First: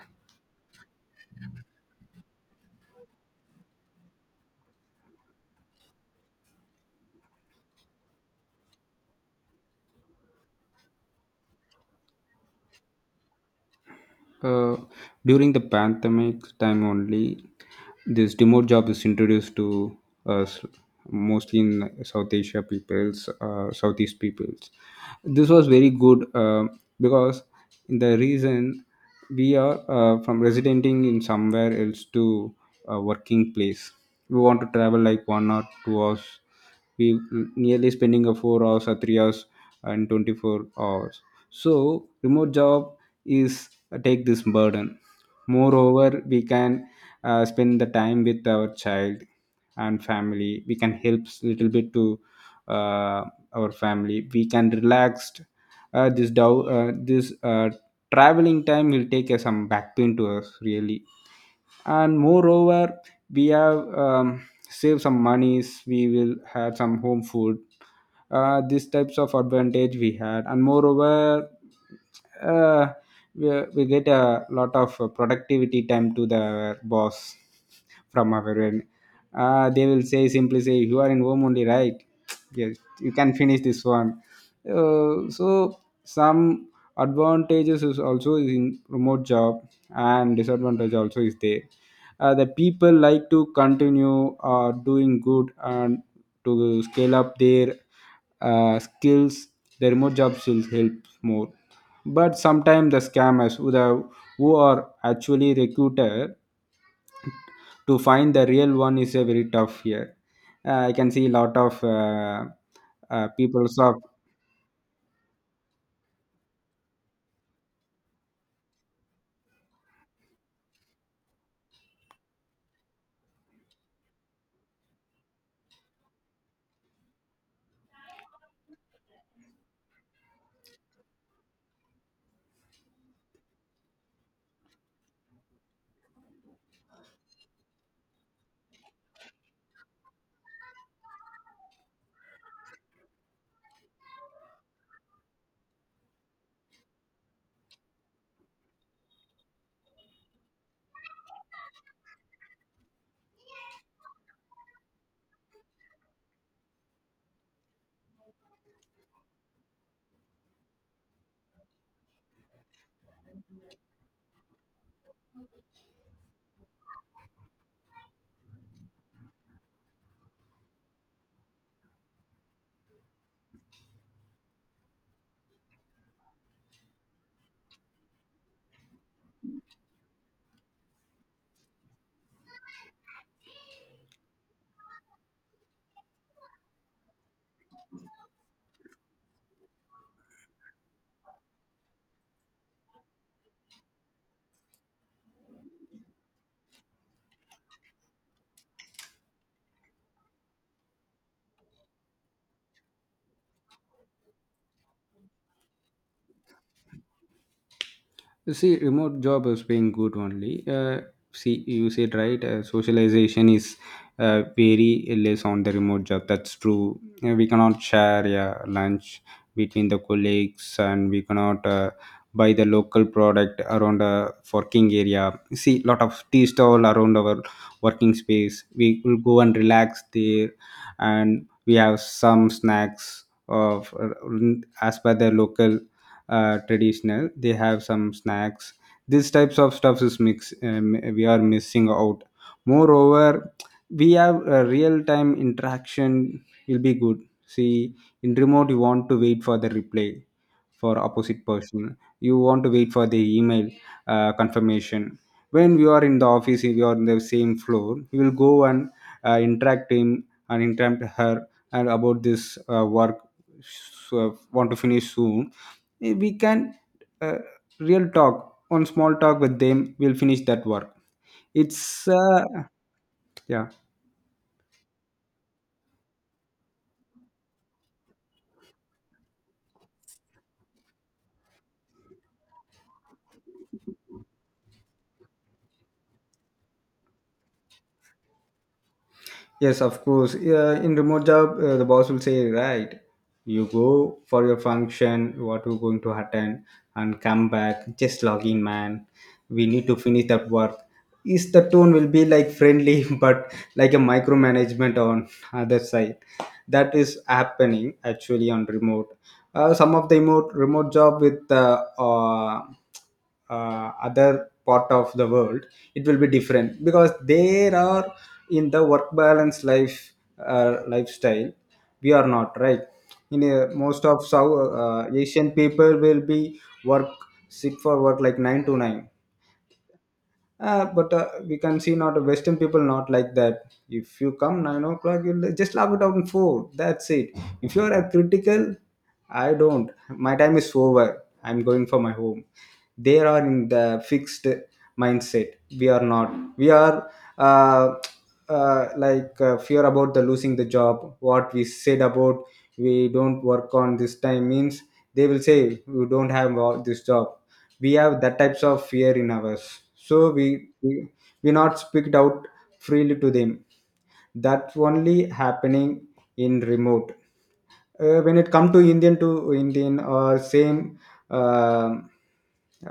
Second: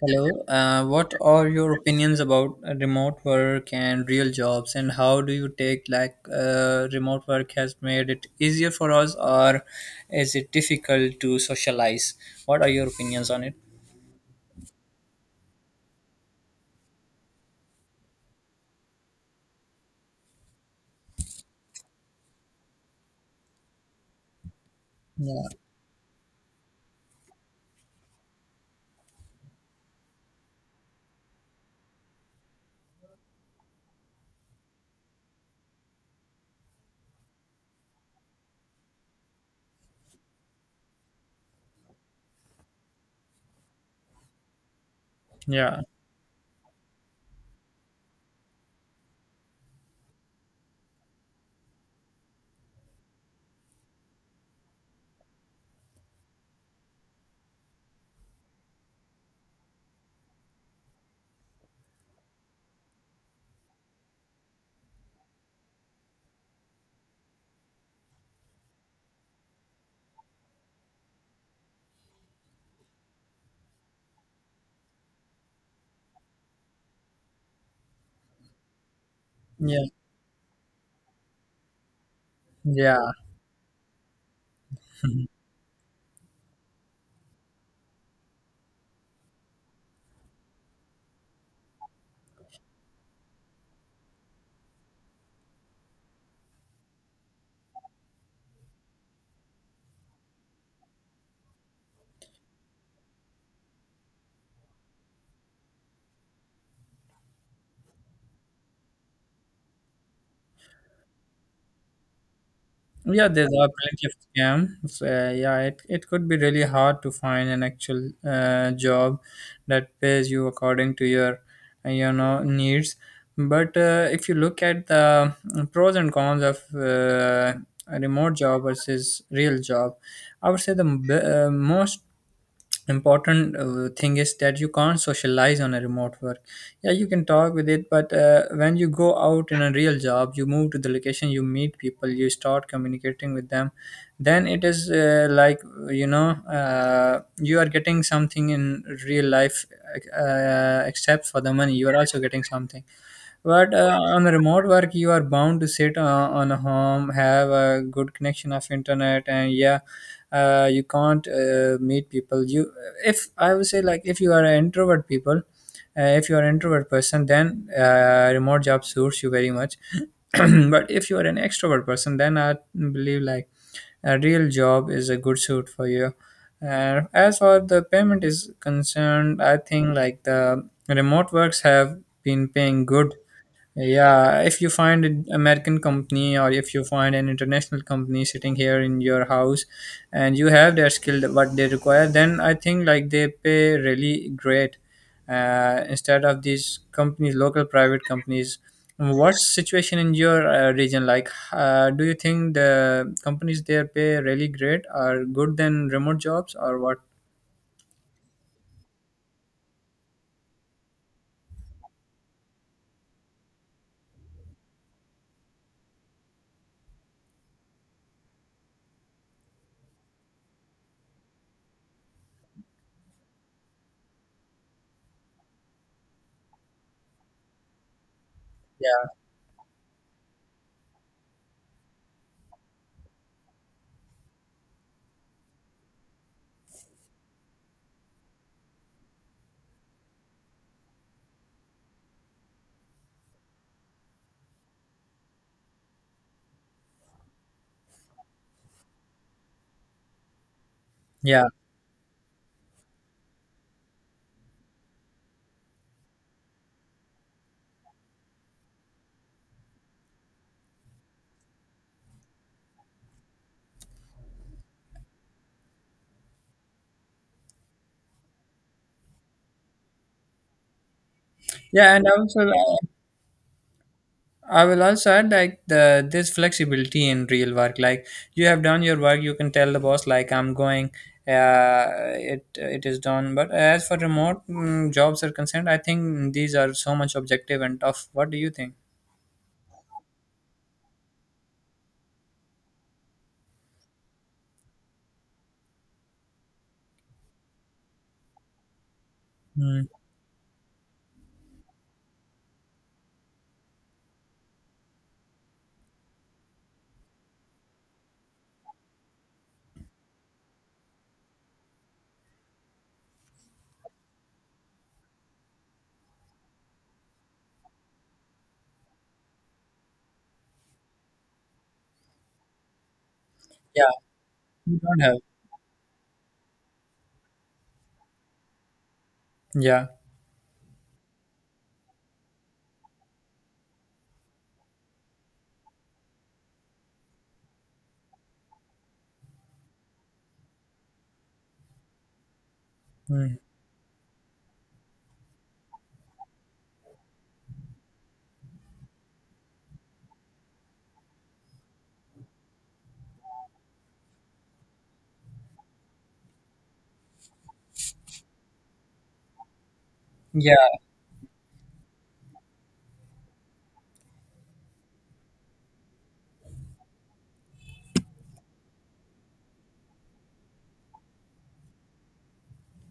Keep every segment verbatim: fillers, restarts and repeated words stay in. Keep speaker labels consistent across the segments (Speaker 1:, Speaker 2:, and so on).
Speaker 1: Hello, uh, what are your opinions about remote work and real jobs, and how do you take like uh, remote work has made it easier for us, or is it difficult to socialize? What are your opinions on it?
Speaker 2: Uh, During the pandemic time only, this remote job is introduced to us mostly in South Asia peoples, uh, Southeast peoples.
Speaker 1: Yeah,
Speaker 2: This was very good uh, because the reason we are uh, from residenting in somewhere else to a working place, we want to travel like one or two hours, we n- nearly spending a four hours or three hours and twenty-four hours. So remote job is uh, take this burden.
Speaker 1: yeah,
Speaker 2: Moreover, we can uh, spend the time with our child and family, we can help s- little bit to uh, our family, we can relaxed. Uh, this dow- uh, this uh, Traveling time will take uh, some back pain to us really. And moreover, we have um, saved some monies, we will have some home food. Uh, these types of advantage we had. And moreover, uh, we, we get a lot of uh, productivity time to the boss from our end. Uh, they
Speaker 1: yeah,
Speaker 2: will say simply say you are in home only, right? Yes,
Speaker 1: yeah.
Speaker 2: you can finish this one. uh, so some advantages is also in remote job, and disadvantage also is there. Uh, the people like to continue uh, doing good and to scale up their uh, skills, the remote job still helps more. But sometimes the scammers who, the, who are actually recruited, to find the real one is a very tough here. uh, I can see a lot of uh,
Speaker 1: Yeah,
Speaker 2: uh,
Speaker 1: there
Speaker 2: people
Speaker 1: are
Speaker 2: of.
Speaker 1: plenty of scams. Uh, yeah, it, it could be really hard to find an actual uh, job that pays you according to your uh, you know needs. But uh, if you look at the pros and cons of uh, a remote job versus real job, I would say the b- uh, most important uh, thing is that you can't socialize on a remote work. Yeah, you can talk with it, but uh, when you go out in a real job, you move to the location, you meet people, you start communicating with them. Then it is uh, like you know uh, you are getting something in real life, uh, except for the money, you are also getting something. But uh, on remote work, you are bound to sit uh, on a home, have a good connection of internet, and yeah, uh, you can't uh, meet people. You, if I would say, like, if you are an introvert people, uh, if you are an introvert person, then uh, remote job suits you very much. But if you are an extrovert person, then I believe, like, a real job is a good suit for you. And as far the payment is concerned, I think, like, the remote works have been paying good, yeah, if you find an American company or if you find an international company sitting here in your house, and you have their skill what they require, then I think, like, they pay really great, uh, instead of these companies, local private companies. What's situation in your uh, region like? Uh, do you think the companies there pay really great are good than remote jobs or what?
Speaker 2: You see, remote job is paying good only. Uh, see, you said right. Uh, socialization is uh, very less on the remote job. That's true. Uh, we cannot share, yeah, lunch between the colleagues, and we cannot uh, buy the local product around a working area. See, lot of tea stall around our working space. We
Speaker 1: Yeah,
Speaker 2: will go and relax there, and we have some snacks of uh, as per the local uh, traditional, they have some snacks. These types of stuff is mix, um, we are missing out. Moreover, we have a real time interaction will be good. See, in remote you want to wait for the reply for opposite
Speaker 1: yeah,
Speaker 2: person, you want to wait for the email uh, confirmation. When we are in the office, if you are in the same floor, you will go and uh, interact him and interact her and about this uh, work, so want to finish soon. Eh, we can uh, real talk on small talk with them, we'll finish that work.
Speaker 1: yeah, and
Speaker 2: it's uh,
Speaker 1: also uh,
Speaker 2: yeah
Speaker 1: I will also add, like, the this flexibility in real work. Like, you have done your work, you can tell the boss, like, I'm going. Uh, it it is done. But as for remote mm, jobs are concerned, I think these are so much objective and tough. What do you think?
Speaker 2: Yes, of course. Yeah, in remote job, uh, the boss will say, right, you go for your function, what you're going to attend, and come back. Just log in, man. We need
Speaker 1: Mm.
Speaker 2: to finish that work. Is the tone will be like friendly, but like a micromanagement on other side. That is happening actually on remote. Uh, some of the remote remote job with uh, uh, uh, other part of the world, it will be different because there are in the work balance life uh, lifestyle we are not right in uh,
Speaker 1: Yeah,
Speaker 2: most of south
Speaker 1: you don't
Speaker 2: uh,
Speaker 1: have.
Speaker 2: asian people will be work sick for work like nine to nine.
Speaker 1: Yeah.
Speaker 2: Uh, but uh, we can see not western people not like that. If you come nine o'clock, you'll just log it out in four, that's it. If you are a critical, I don't. My time is over. I'm going for my home. They
Speaker 1: Mm.
Speaker 2: are in the fixed mindset. We are not. We are uh, uh, like uh, fear about the losing the job. What we said about, we don't work on this time means they will say we don't have all this job. We have that types of fear in ours. So
Speaker 1: Yeah.
Speaker 2: we we, we not speak out freely to them. That's only happening in remote uh, when it come to indian to indian or same um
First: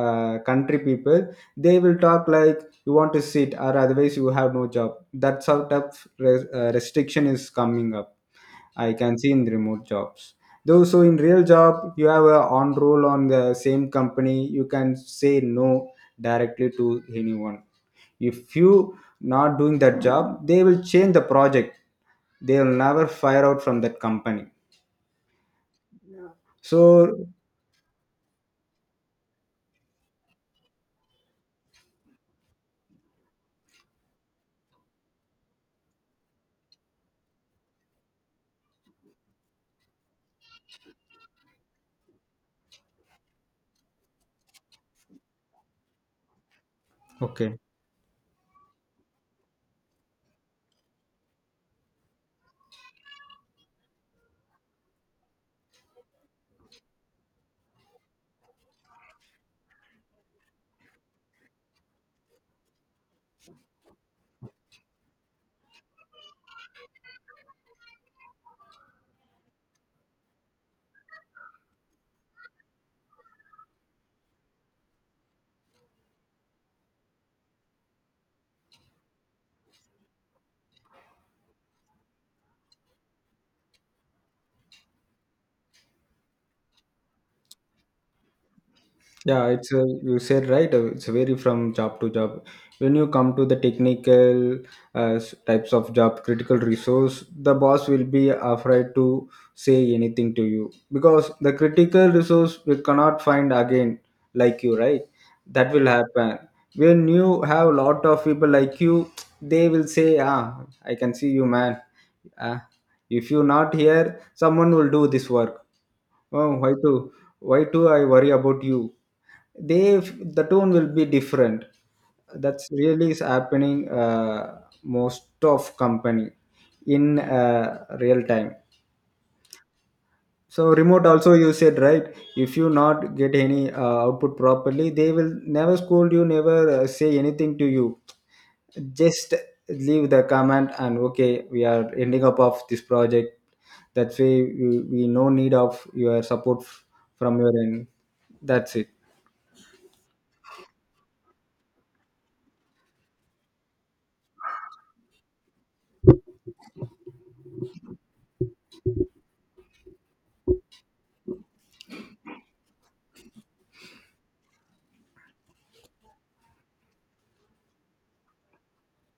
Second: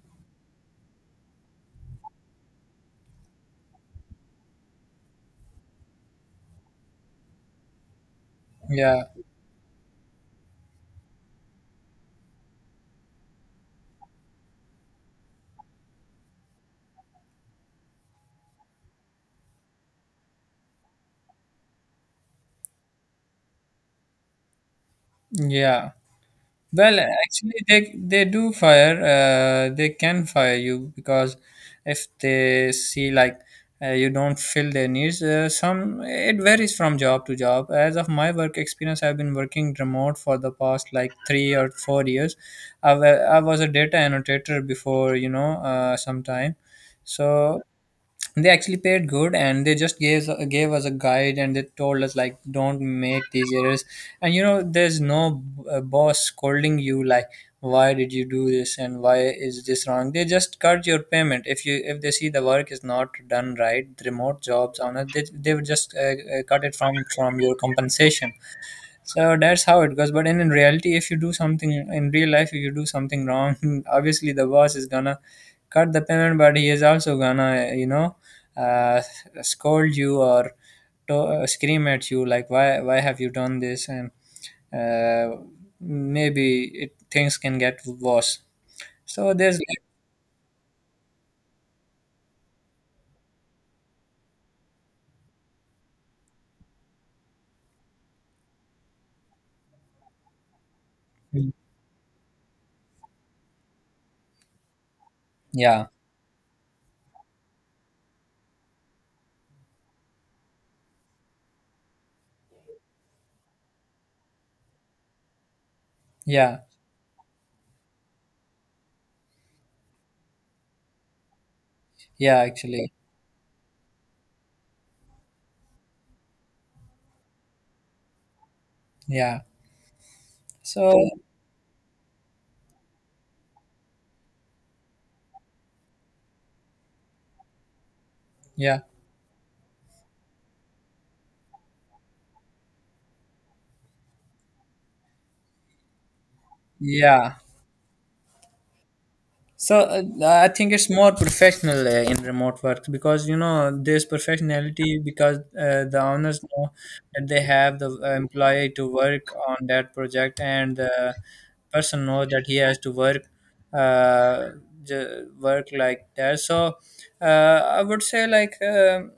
Speaker 2: uh, country people. They will talk like, you want to sit, or otherwise you have no job. That's how tough res- uh, restriction is coming up. I
Speaker 1: Yeah.
Speaker 2: can see in remote jobs though. So in real job, you have a on roll on the same company, you can say no directly to anyone. If you not doing that job, they will change the project, they will never fire out from that company.
Speaker 1: Yeah. Well,
Speaker 2: So
Speaker 1: actually, they they do fire. Uh, they can fire you because if they see like uh, you don't fill their needs, uh, some it varies from job to job. As of my work experience, I've been working remote for the past like three or four years. I, wa- I was a data annotator before, you know, uh, some time.
Speaker 2: okay.
Speaker 1: So they actually paid good, and they just gave gave us a guide, and they told us like, don't make these errors. And you know there's no uh, boss scolding you like, why did you do this and why is this wrong? They just cut your payment if you if they see the work is not done right. The remote jobs on it they, they would just uh, uh, cut it from from your compensation, so that's how it goes. But in, in reality, if you do something in real life, if you do something wrong, obviously the boss is gonna cut the payment, but he is also gonna, you know, uh, scold you or to- uh, scream at you like, why, why have you done this? And uh, maybe it, things can get worse. So
Speaker 2: Yeah,
Speaker 1: there's,
Speaker 2: it's a, you said right. uh, It's vary from job to job. When you come to the technical uh, s- types of job, critical resource, the boss will be afraid to say anything to you because the critical resource we cannot find again, like you, right? That will
Speaker 1: yeah,
Speaker 2: happen. When you have a lot of people like you, they will say, "Ah, I can see you, man. Ah, if you not here, someone will do this work." Oh,
Speaker 1: yeah,
Speaker 2: why too? Why do I worry about you. They, the tone will be different.
Speaker 1: yeah,
Speaker 2: That's
Speaker 1: actually,
Speaker 2: really is happening uh, most of company in uh, real time.
Speaker 1: yeah.
Speaker 2: So
Speaker 1: So
Speaker 2: remote also you said right. If you not get any uh, output properly, they will never scold you, never uh, say anything to you,
Speaker 1: yeah,
Speaker 2: just leave the comment and okay, we are ending up of this project, that way we, we no need of your support f-
Speaker 1: yeah.
Speaker 2: from your end, that's it.
Speaker 1: So uh, I think it's more professional uh, in remote work, because you know there's professionality, because uh, the owners know that they have the uh, employee to work on that project, and the person knows that he has to work. Uh, j- work like that, so uh, I would say, like, um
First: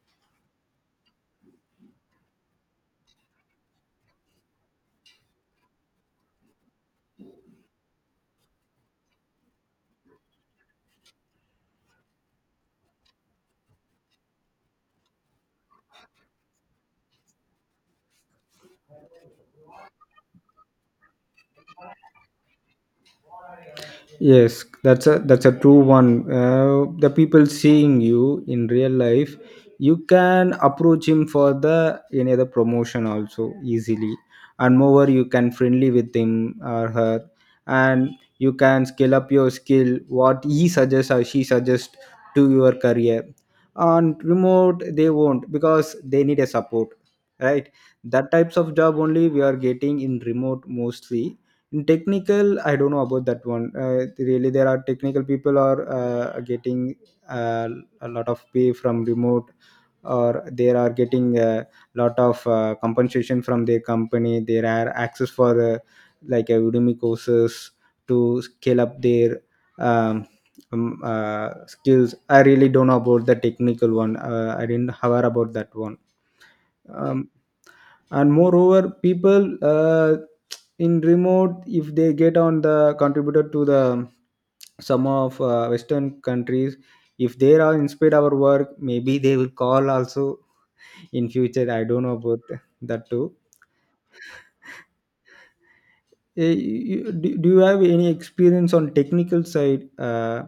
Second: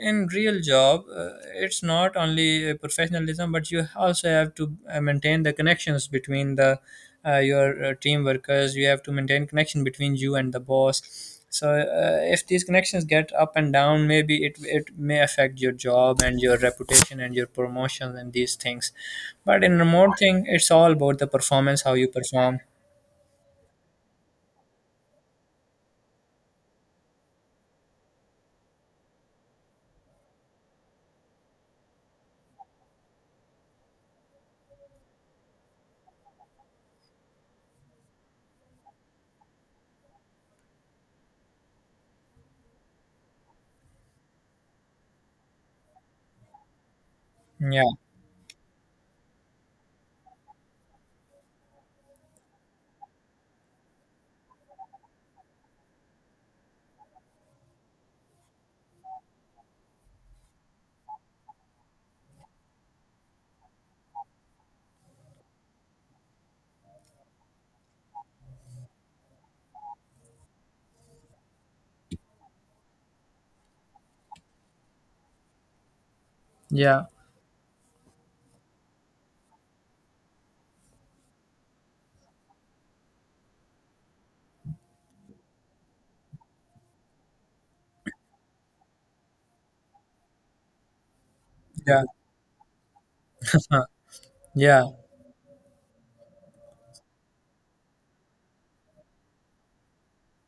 Speaker 1: in real job, uh, it's not only uh, professionalism, but you also have to uh, maintain the connections between the uh, your uh, team workers, you have to maintain connection between you and the boss, so uh, if these connections get up and down, maybe it it may affect your job and your reputation and your promotions and these things. But in remote thing, it's all about the performance, how you perform.
Speaker 2: Yes, that's a that's a true one. Uh, the people seeing you in real life, you can approach him for the any other promotion also easily, and moreover you can friendly with him or her, and you can scale up your skill what he suggests or she suggests to your career. On remote they won't because they need a support, right?
Speaker 1: Yeah,
Speaker 2: That types of job only we are getting in remote mostly. In technical I don't know about that one. Uh, really, there are technical people are uh, getting uh, a lot of pay from remote, or they are getting a lot of uh, compensation from their company. There are access for uh, like uh, udemy courses to scale up their um, um, uh, skills. I really don't know about the technical one. uh, I didn't hear about that one.
Speaker 1: yeah.
Speaker 2: um, and moreover people uh, in remote, if they get on the contributor to the um, some of uh, western countries, if they are inspired our work, maybe they will call also in future, I
Speaker 1: Yeah.
Speaker 2: don't know about that too.
Speaker 1: Yeah,
Speaker 2: Eh, you- do, do you have any experience on technical side, uh,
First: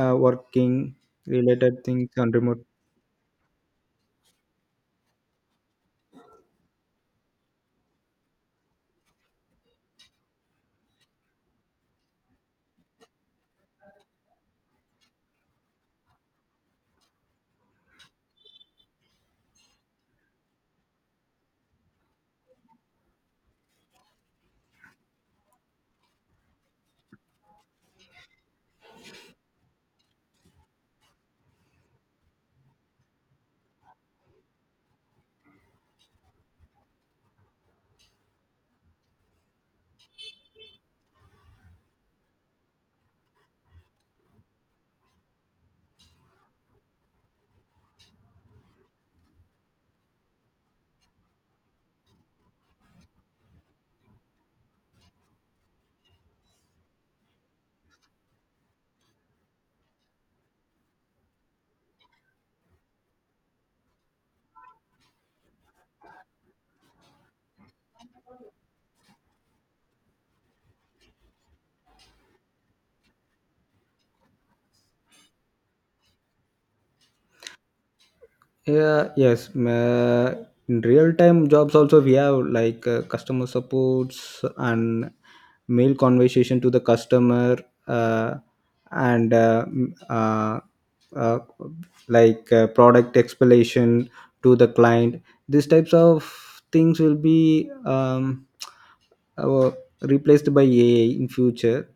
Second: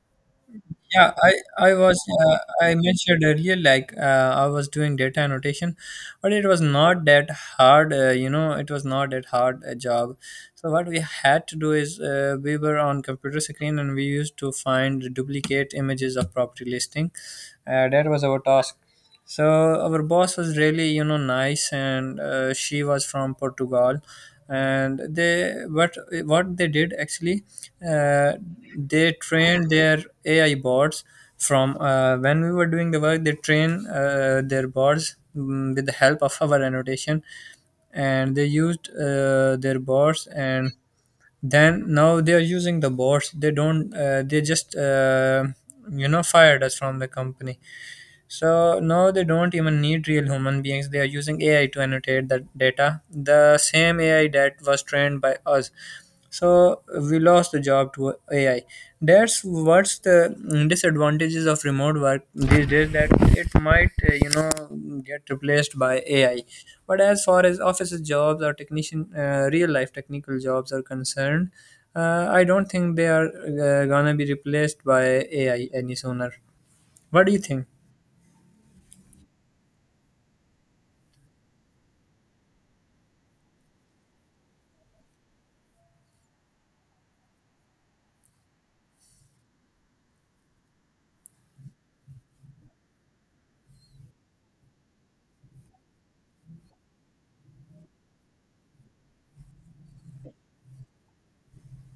Speaker 2: uh, working
Speaker 1: yeah. I
Speaker 2: related
Speaker 1: I was
Speaker 2: things on
Speaker 1: uh,
Speaker 2: remote?
Speaker 1: I mentioned earlier, like, uh, I was doing data annotation, but it was not that hard. Uh, you know, it was not that hard a job. So what we had to do is uh, we were on computer screen, and we used to find duplicate images of property listing. Uh, that was our task. So our boss was really, you know, nice, and uh, she was from Portugal. And they, what what they did actually, uh, they trained their A I bots from uh, when we were doing the work. They train uh, their bots mm, with the help of our annotation, and they used uh, their bots. And then now they are using the bots. They don't. Uh, they just, uh, you know, fired us from the company, so now they don't even need real human beings. They are using A I to annotate the data, the same A I that was trained by us. So we lost the job to A I. That's what's the mm, disadvantages of remote work these days. That it might uh, you know get replaced by A I. But as far as offices jobs or technician, uh, real life technical jobs are concerned, uh, I don't think they are uh, gonna be replaced by A I any sooner. What do you think?
Speaker 2: Yeah, yes. Ma- in real time jobs also we have like uh, customer supports and mail conversation to the customer, uh, and uh, m- uh, uh, like uh, product explanation to the client. These types of things will be um, replaced by A I in future.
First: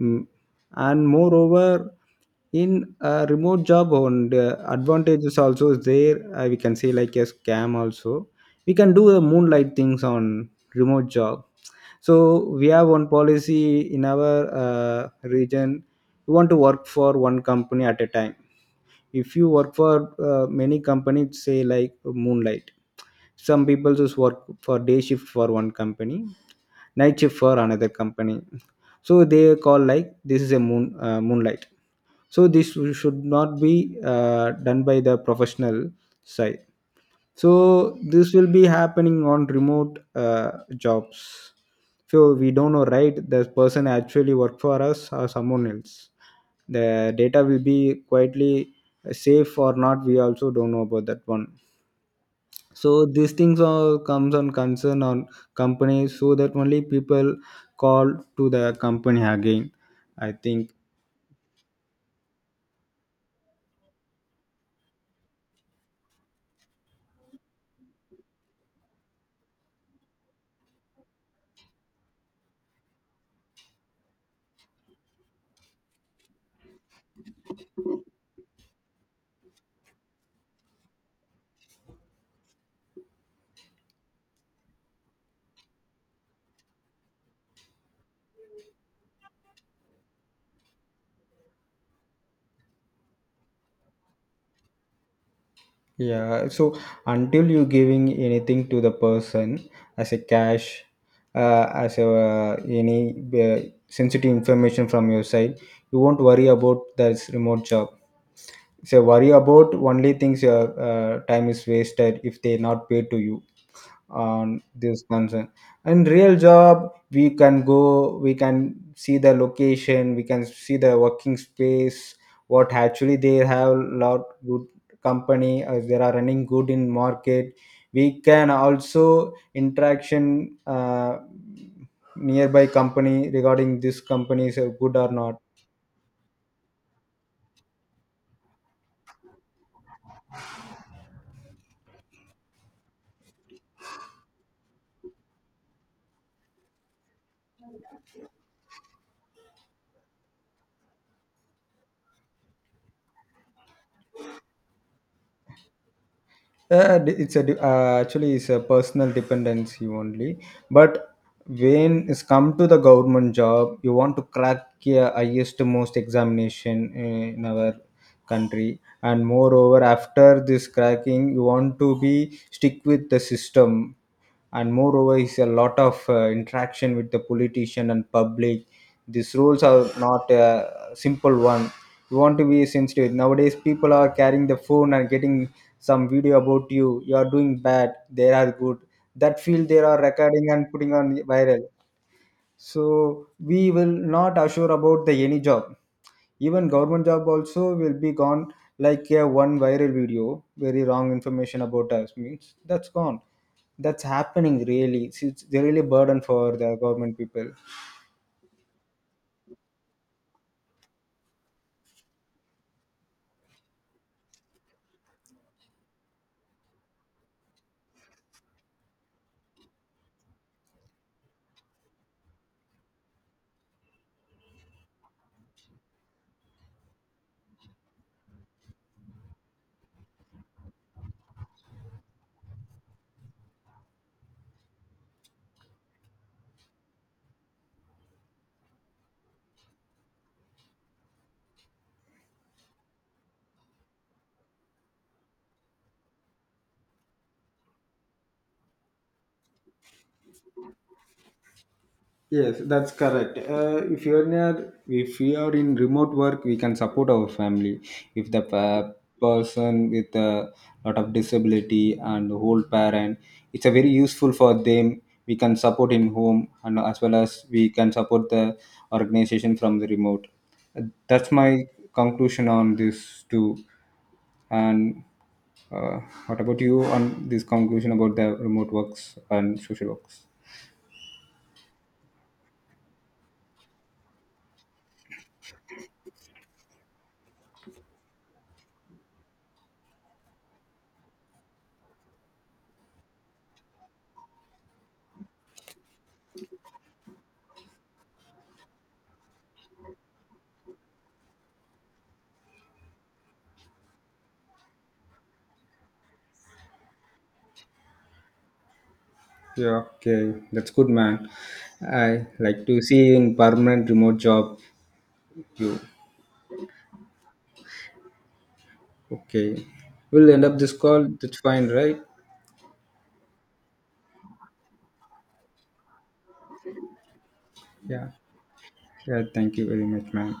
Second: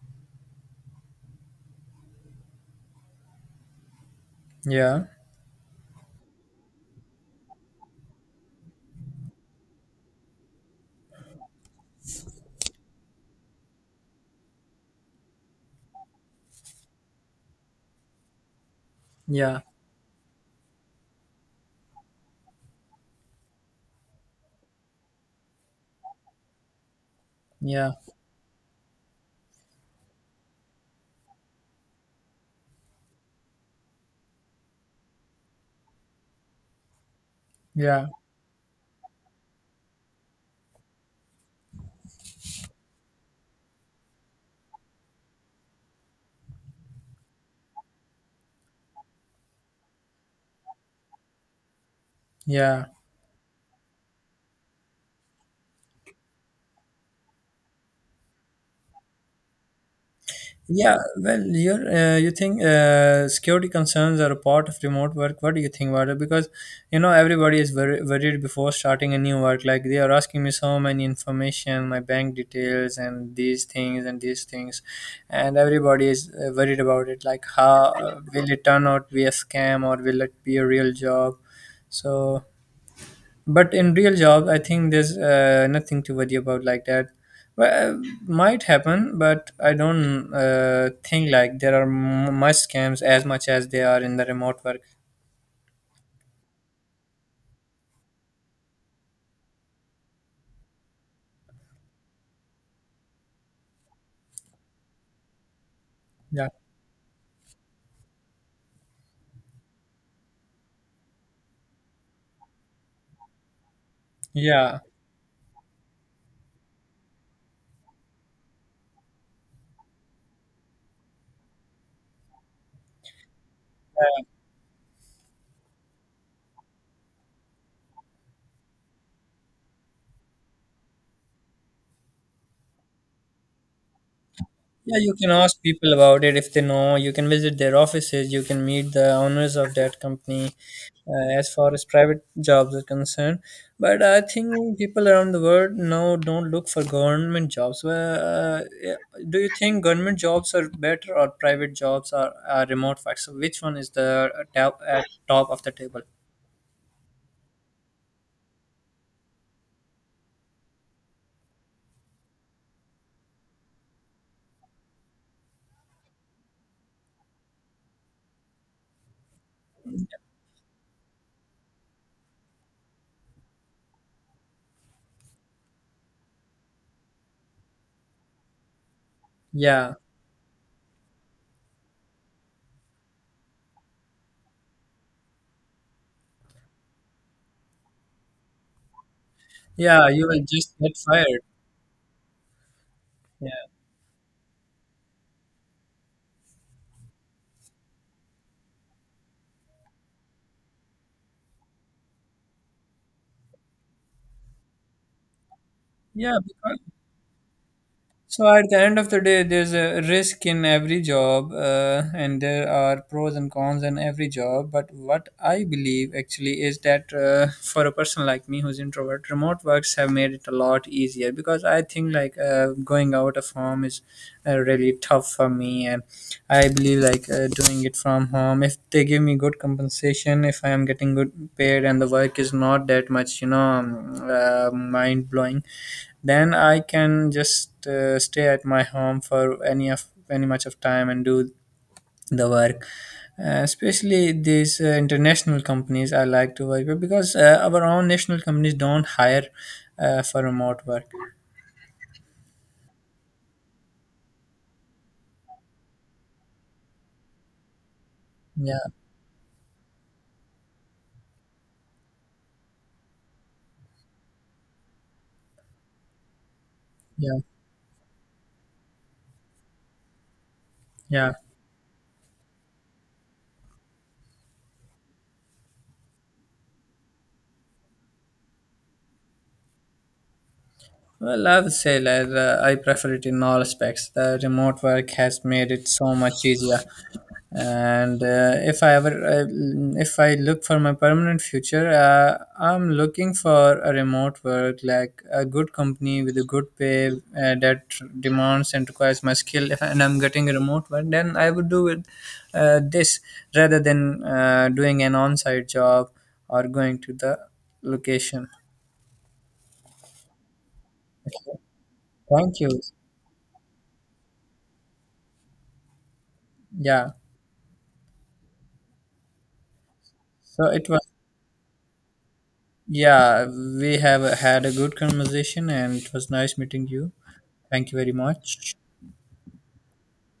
Speaker 2: Mm. And moreover, in a remote job, on the
Speaker 1: Yeah.
Speaker 2: advantages also is there. Uh, we can say like a scam also. We can do the moonlight things on remote job. So we have one policy in our uh, region. We want to work for one company at a time. If you
Speaker 1: Yeah,
Speaker 2: work for uh, many companies, say like moonlight, some people just work for day shift for one company, night shift for another
Speaker 1: yeah,
Speaker 2: company. So they call like this is a moon uh, moonlight. So this should not be uh, done by the professional side. So
Speaker 1: yeah,
Speaker 2: this will be happening on remote uh, jobs. So we don't know, right, the person actually work for us or someone else. The data will be quietly uh, safe or not, we also don't know about that one.
Speaker 1: yeah,
Speaker 2: So these things all comes on concern on company, so that only people call to the company again, I think.
Speaker 1: yeah. Well, you're, uh, you think uh, security concerns are a part of remote work. What do you think about it? Because you know everybody is very worried before starting a new work. Like, they are asking me so many information, my bank details, and these things and these things, and everybody is uh, worried about it. Like, how uh, will it turn out to be a scam or will it be a real job? So but in real job, I think there's uh, nothing to worry about, like that. Well, uh, might happen, but I don't uh, think, like, there are m- much scams as much as they are in the remote work.
Speaker 2: Yeah, so until you giving anything to the person as a cash, uh, as a uh, any uh, sensitive information from your side, you won't
Speaker 1: Yeah,
Speaker 2: worry about this remote job. So worry about only things your uh, time is wasted if they not pay to you on
Speaker 1: yeah,
Speaker 2: this concern. And real job we can go, we can see the location, we can see the working space, what actually they have. Lot good company uh, they are running good in market. We can also interaction uh, nearby company regarding this company is uh, good
Speaker 1: yeah.
Speaker 2: or
Speaker 1: You can
Speaker 2: not.
Speaker 1: ask people about it, if they know, you can visit their offices, you can meet the owners of that company, uh, as far as private jobs are concerned. But I think people around the world now don't look for government jobs. Well, Uh, yeah, do you think government jobs are better or private jobs are, are remote work? So which one is the uh, top, at top of the table?
Speaker 2: Uh, d- it's a de- uh, actually it's a personal dependency only. But when it's come to the government job, you want to crack a highest most examination in our country, and moreover, after this cracking, you want to be stick with the system. And moreover is a lot of uh, interaction with the politician and public. These roles are
Speaker 1: Yeah,
Speaker 2: not a simple one. You want to be sensitive, nowadays people are carrying the phone and getting some video about you, you are doing bad, they are good, that feel they are
Speaker 1: yeah, you will
Speaker 2: recording and
Speaker 1: just
Speaker 2: putting
Speaker 1: get
Speaker 2: on
Speaker 1: fired.
Speaker 2: viral. So
Speaker 1: Yeah,
Speaker 2: we will not assure about the any job, even government job also will be gone. Like a one viral video, very wrong information about us means, that's gone. That's happening really, it's, it's really a burden
Speaker 1: yeah,
Speaker 2: for the
Speaker 1: because,
Speaker 2: government people.
Speaker 1: so at the end of the day, there's a risk in every job, uh, and there are pros and cons in every job. But what I believe actually is that uh, for a person like me who's introvert, remote works have made it a lot easier, because I think, like, uh, going out of home is uh, really tough for me, and I believe, like, uh, doing it from home. If they give me good compensation, if I am getting good paid, and the work is not that much, you know, um, uh, mind blowing, then I can just uh, stay at my home for any of any much of time and do the work. Uh, especially these uh, international companies, I like to work with, because uh, our own national companies don't hire uh, for remote work.
Speaker 2: Yes, that's correct. Uh, if you are near, if we are in remote work, we can support our family. If the
Speaker 1: Yeah,
Speaker 2: pa- person with a lot of disability and old parent, it's a very useful for them. We can support in home and as well
Speaker 1: yeah,
Speaker 2: as we can support the organization from the remote. Uh,
Speaker 1: yeah.
Speaker 2: That's my conclusion on this too. And uh, what about you on this conclusion about the remote works and social works?
Speaker 1: Well, I would say that uh, I prefer it in all aspects. The remote work has made it so much easier, and uh, if I ever uh, if I look for my permanent future, uh, I'm looking for a remote work, like, a good company with a good pay uh, that demands and requires my skill, if and I'm getting a remote one, then I would do it, uh, this, rather than uh, doing an on-site job or going to the location.
Speaker 2: Yeah, okay, that's good, man. I
Speaker 1: Thank
Speaker 2: like to
Speaker 1: you.
Speaker 2: see you in permanent remote job. You
Speaker 1: Yeah.
Speaker 2: okay? We'll end up
Speaker 1: So
Speaker 2: this
Speaker 1: it
Speaker 2: call.
Speaker 1: was,
Speaker 2: That's fine, right?
Speaker 1: yeah, we have had a good conversation, and it was nice meeting you. Thank you
Speaker 2: Yeah,
Speaker 1: very much.
Speaker 2: yeah. Thank you very much, man.